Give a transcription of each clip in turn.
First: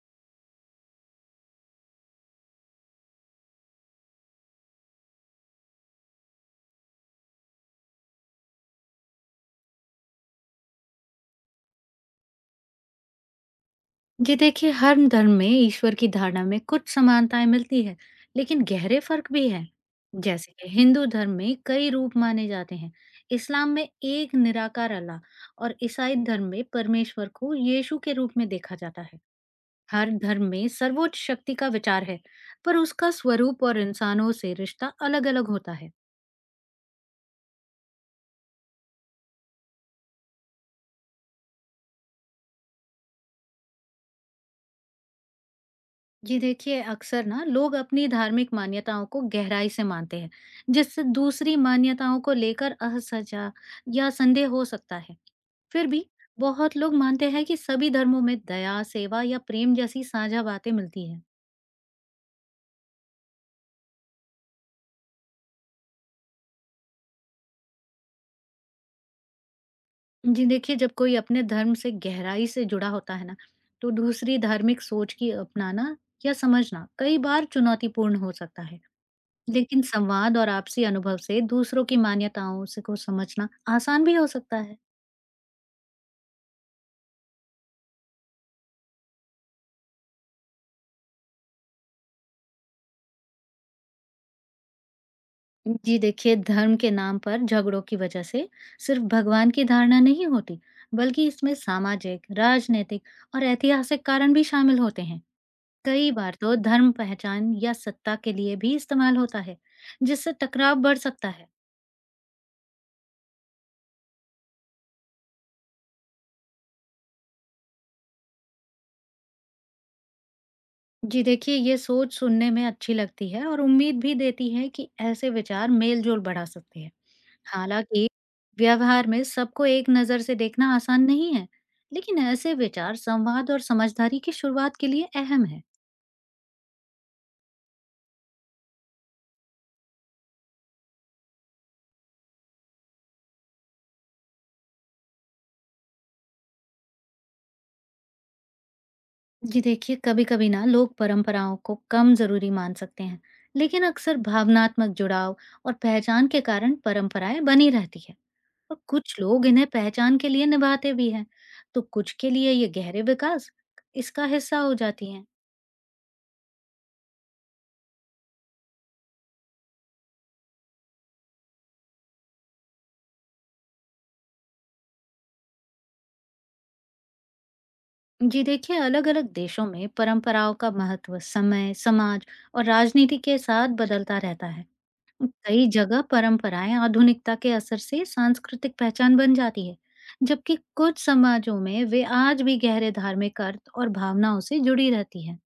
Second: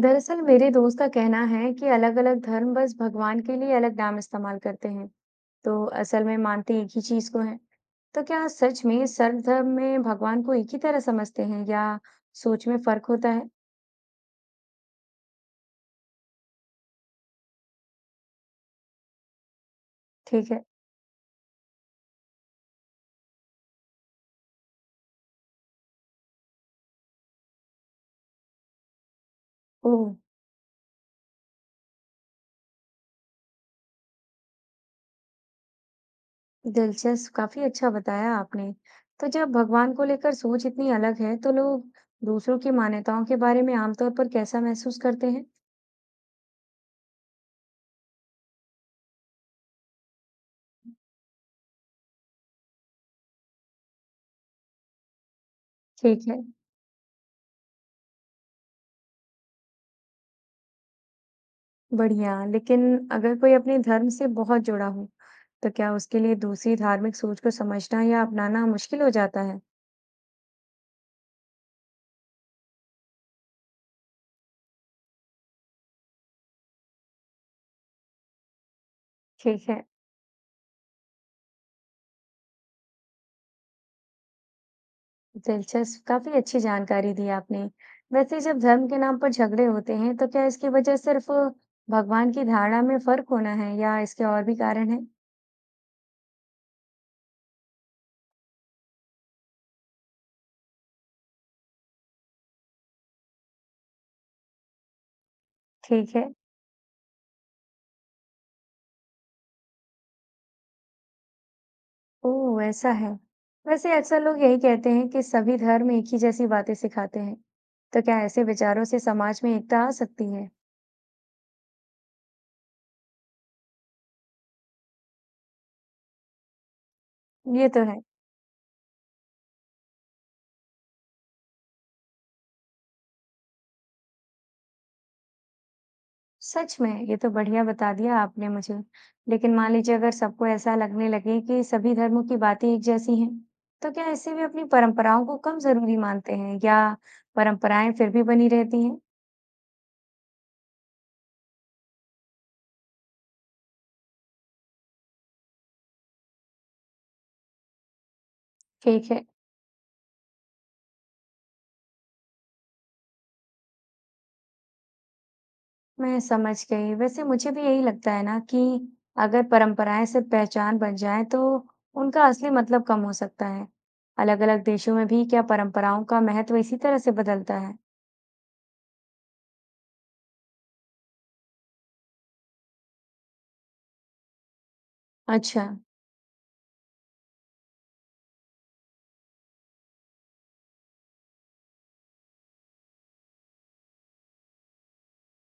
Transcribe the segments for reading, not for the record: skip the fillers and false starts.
दरअसल मेरे दोस्त का कहना है कि अलग-अलग धर्म बस भगवान के लिए अलग नाम इस्तेमाल करते हैं। तो असल में मानते एक ही चीज को है। तो क्या सच में सर्व धर्म में भगवान को एक ही तरह समझते हैं या सोच में फर्क होता है? जी देखिए, हर धर्म में ईश्वर की धारणा में कुछ समानताएं मिलती है। लेकिन गहरे फर्क भी हैं। ठीक जैसे है। कि हिंदू धर्म में कई रूप माने जाते हैं, इस्लाम में एक निराकार अल्लाह और ईसाई धर्म में परमेश्वर को यीशु के रूप में देखा जाता है। ओह, हर धर्म में सर्वोच्च शक्ति का विचार है, पर उसका स्वरूप और इंसानों से रिश्ता अलग-अलग होता है। दिलचस्प, काफी अच्छा बताया आपने। तो जब भगवान को लेकर सोच इतनी अलग है, तो लोग दूसरों की मान्यताओं के बारे में आमतौर पर कैसा महसूस करते हैं? जी देखिए, अक्सर ना लोग अपनी धार्मिक मान्यताओं को गहराई से मानते हैं, जिससे दूसरी मान्यताओं को लेकर असहजा या संदेह हो सकता है। फिर भी ठीक है। बहुत लोग मानते हैं कि सभी धर्मों में दया, सेवा या प्रेम जैसी साझा बातें मिलती हैं। बढ़िया, लेकिन अगर कोई अपने धर्म से बहुत जुड़ा हो, तो क्या उसके लिए दूसरी धार्मिक सोच को समझना या अपनाना मुश्किल हो जाता है? जी देखिए, जब कोई अपने धर्म से गहराई से जुड़ा होता है ना, तो दूसरी धार्मिक सोच की अपनाना या समझना कई बार चुनौतीपूर्ण हो सकता है। ठीक लेकिन है, संवाद और आपसी अनुभव से दूसरों की मान्यताओं से को समझना आसान भी हो सकता है। दिलचस्प, काफी अच्छी जानकारी दी आपने। वैसे जब धर्म के नाम पर झगड़े होते हैं, तो क्या इसकी वजह सिर्फ भगवान की धारणा में फर्क होना है या इसके और भी कारण हैं? जी देखिए, धर्म के नाम पर झगड़ों की वजह से सिर्फ भगवान की धारणा नहीं होती, बल्कि इसमें सामाजिक, राजनीतिक और ऐतिहासिक कारण भी शामिल होते हैं। कई ठीक है, बार तो धर्म पहचान या सत्ता के लिए भी इस्तेमाल होता है, जिससे टकराव बढ़ सकता है। ओह ऐसा है। वैसे अक्सर लोग यही कहते हैं कि सभी धर्म एक ही जैसी बातें सिखाते हैं। तो क्या ऐसे विचारों से समाज में एकता आ सकती है? जी देखिए, ये सोच सुनने में अच्छी लगती है और उम्मीद भी देती है कि ऐसे विचार मेलजोल बढ़ा सकते हैं। ये तो है। हालांकि व्यवहार में सबको एक नज़र से देखना आसान नहीं है, लेकिन ऐसे विचार संवाद और समझदारी की शुरुआत के लिए अहम है। सच में ये तो बढ़िया बता दिया आपने मुझे। लेकिन मान लीजिए, अगर सबको ऐसा लगने लगे कि सभी धर्मों की बातें एक जैसी हैं, तो क्या इससे वे अपनी परंपराओं को कम जरूरी मानते हैं या परंपराएं फिर भी बनी रहती हैं? जी देखिए, कभी-कभी ना लोग परंपराओं को कम जरूरी मान सकते हैं, लेकिन अक्सर भावनात्मक जुड़ाव और पहचान के कारण परंपराएं बनी रहती है। और ठीक कुछ है। लोग इन्हें पहचान के लिए निभाते भी हैं, तो कुछ के लिए ये गहरे विकास इसका हिस्सा हो जाती है। मैं समझ गई। वैसे मुझे भी यही लगता है ना कि अगर परंपराएं सिर्फ पहचान बन जाए, तो उनका असली मतलब कम हो सकता है। अलग अलग देशों में भी क्या परंपराओं का महत्व इसी तरह से बदलता है? जी देखिए, अलग अलग देशों में परंपराओं का महत्व समय, समाज और राजनीति के साथ बदलता रहता है। अच्छा, कई जगह परंपराएं आधुनिकता के असर से सांस्कृतिक पहचान बन जाती है, जबकि कुछ समाजों में वे आज भी गहरे धार्मिक अर्थ और भावनाओं से जुड़ी रहती है।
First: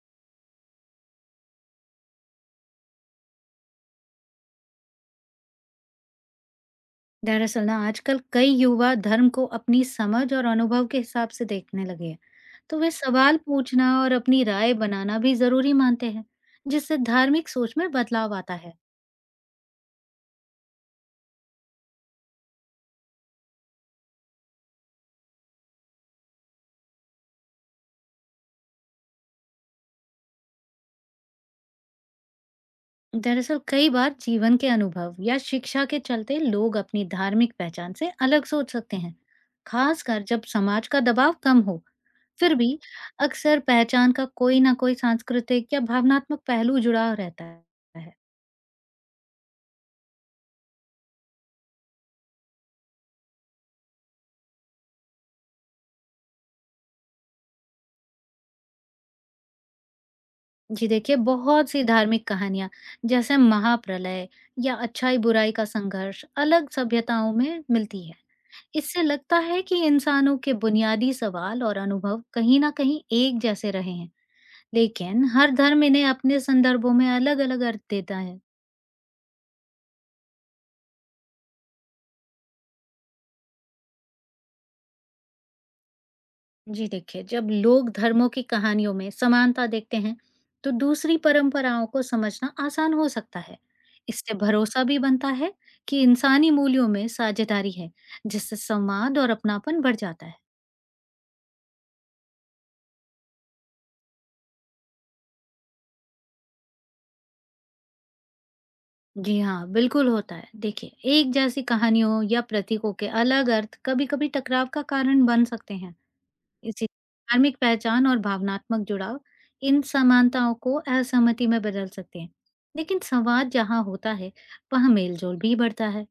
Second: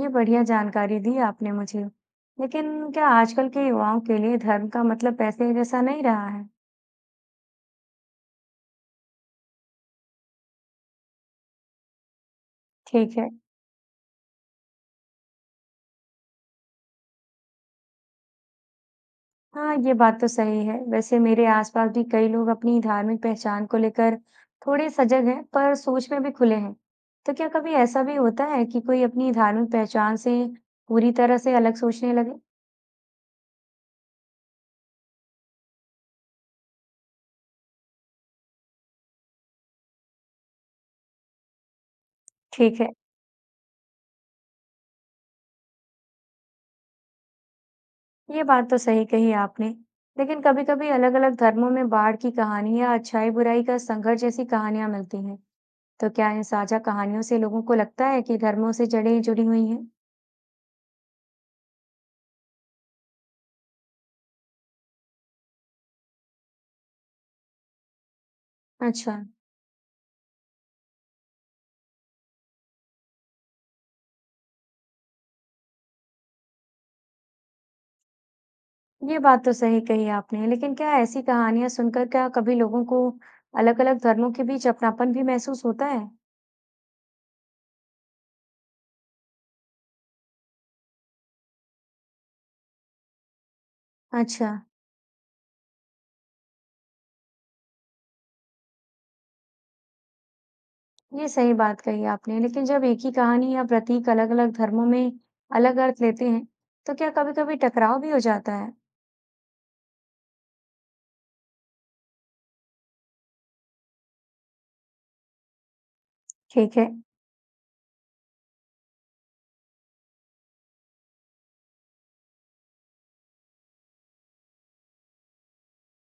ये बढ़िया जानकारी दी आपने मुझे। लेकिन क्या आजकल के युवाओं के लिए धर्म का मतलब पैसे जैसा नहीं रहा है? दरअसल ना, आजकल कई युवा धर्म को अपनी समझ और अनुभव के हिसाब से देखने लगे हैं, तो वे ठीक है। सवाल पूछना और अपनी राय बनाना भी जरूरी मानते हैं, जिससे धार्मिक सोच में बदलाव आता है। हाँ, ये बात तो सही है। वैसे मेरे आसपास भी कई लोग अपनी धार्मिक पहचान को लेकर थोड़े सजग हैं, पर सोच में भी खुले हैं। तो क्या कभी ऐसा भी होता है कि कोई अपनी धार्मिक पहचान से पूरी तरह से अलग सोचने लगे? दरअसल, कई बार जीवन के अनुभव या शिक्षा के चलते लोग अपनी धार्मिक पहचान से अलग सोच सकते हैं, खासकर जब समाज का दबाव कम हो। फिर भी ठीक है, अक्सर पहचान का कोई ना कोई सांस्कृतिक या भावनात्मक पहलू जुड़ा रहता है। ये बात तो सही कही आपने। लेकिन कभी-कभी अलग-अलग धर्मों में बाढ़ की कहानी या अच्छाई बुराई का संघर्ष जैसी कहानियां मिलती हैं। तो क्या इन साझा कहानियों से लोगों को लगता है कि धर्मों से जड़ें जुड़ी हुई हैं? जी देखिए, बहुत सी धार्मिक कहानियां जैसे महाप्रलय या अच्छाई बुराई का संघर्ष अलग सभ्यताओं में मिलती है। इससे अच्छा, लगता है कि इंसानों के बुनियादी सवाल और अनुभव कहीं ना कहीं एक जैसे रहे हैं, लेकिन हर धर्म इन्हें अपने संदर्भों में अलग-अलग अर्थ देता है। ये बात तो सही कही आपने, लेकिन क्या ऐसी कहानियां सुनकर क्या कभी लोगों को अलग-अलग धर्मों के बीच अपनापन भी महसूस होता है? जी देखिए, जब लोग धर्मों की कहानियों में समानता देखते हैं, तो दूसरी परंपराओं को समझना आसान हो सकता है। इससे अच्छा, भरोसा भी बनता है कि इंसानी मूल्यों में साझेदारी है, जिससे संवाद और अपनापन बढ़ जाता है। ये सही बात कही आपने, लेकिन जब एक ही कहानी या प्रतीक अलग-अलग धर्मों में अलग अर्थ लेते हैं, तो क्या कभी-कभी टकराव भी हो जाता है? जी हाँ, बिल्कुल होता है। देखिए, एक जैसी कहानियों या प्रतीकों के अलग अर्थ कभी-कभी टकराव का कारण बन सकते हैं। ठीक है, जी, धार्मिक पहचान और भावनात्मक जुड़ाव इन समानताओं को असहमति में बदल सकते हैं। लेकिन संवाद जहाँ होता है, वहाँ मेलजोल भी बढ़ता है।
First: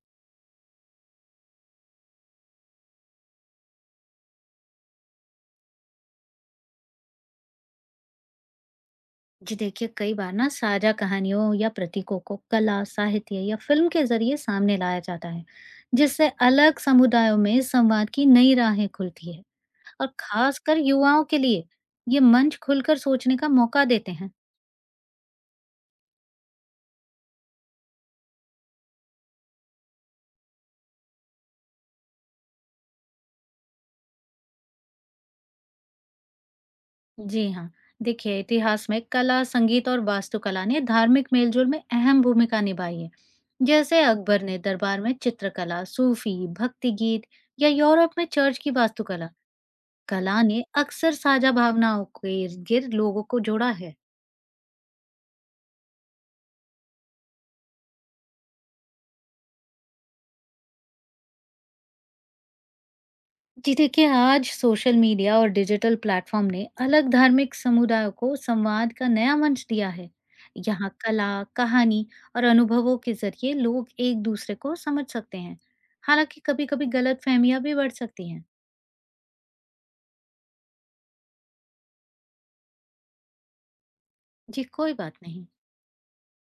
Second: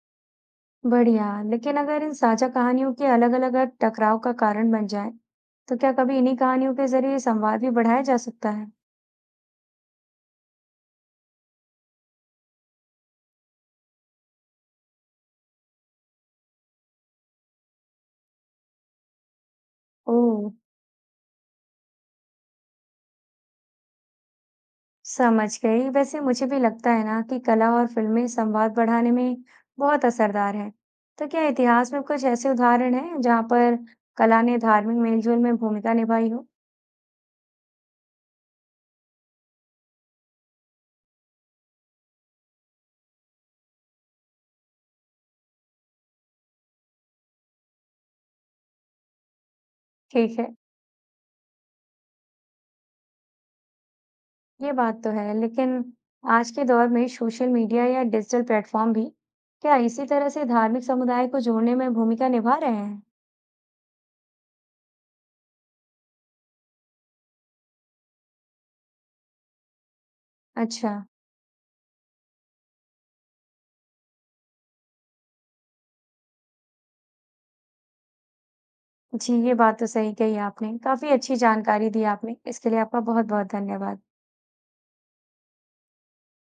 बढ़िया। लेकिन अगर इन साझा कहानियों के अलग-अलग अर्थ टकराव का कारण बन जाए, तो क्या कभी इन्हीं कहानियों के जरिए संवाद भी बढ़ाया जा सकता है? जी देखिए, कई बार ना साझा कहानियों या प्रतीकों को कला, साहित्य या फिल्म के जरिए सामने लाया जाता है, जिससे अलग समुदायों में संवाद की नई राहें खुलती है। और ओह! खासकर युवाओं के लिए ये मंच खुलकर सोचने का मौका देते हैं। समझ गई। वैसे मुझे भी लगता है ना कि कला और फिल्में संवाद बढ़ाने में बहुत असरदार हैं। तो क्या इतिहास में कुछ ऐसे उदाहरण हैं जहाँ पर कला ने धार्मिक मेलजोल में भूमिका निभाई हो? जी हाँ, देखिए, इतिहास में कला, संगीत और वास्तुकला ने धार्मिक मेलजोल में अहम भूमिका निभाई है। जैसे अकबर ने दरबार में चित्रकला, सूफी, भक्ति गीत या यूरोप में चर्च की वास्तुकला, ठीक कला है, ने अक्सर साझा भावनाओं के गिर लोगों को जोड़ा है। ये बात तो है, लेकिन आज के दौर में सोशल मीडिया या डिजिटल प्लेटफॉर्म भी क्या इसी तरह से धार्मिक समुदाय को जोड़ने में भूमिका निभा रहे हैं? जी देखिए, आज सोशल मीडिया और डिजिटल प्लेटफॉर्म ने अलग धार्मिक समुदायों को संवाद का नया मंच दिया है। यहाँ अच्छा, कला, कहानी और अनुभवों के जरिए लोग एक दूसरे को समझ सकते हैं, हालांकि कभी कभी गलत फहमियाँ भी बढ़ सकती हैं। जी, ये बात तो सही कही आपने। काफ़ी अच्छी जानकारी दी आपने। इसके लिए आपका बहुत-बहुत धन्यवाद। जी, कोई बात नहीं।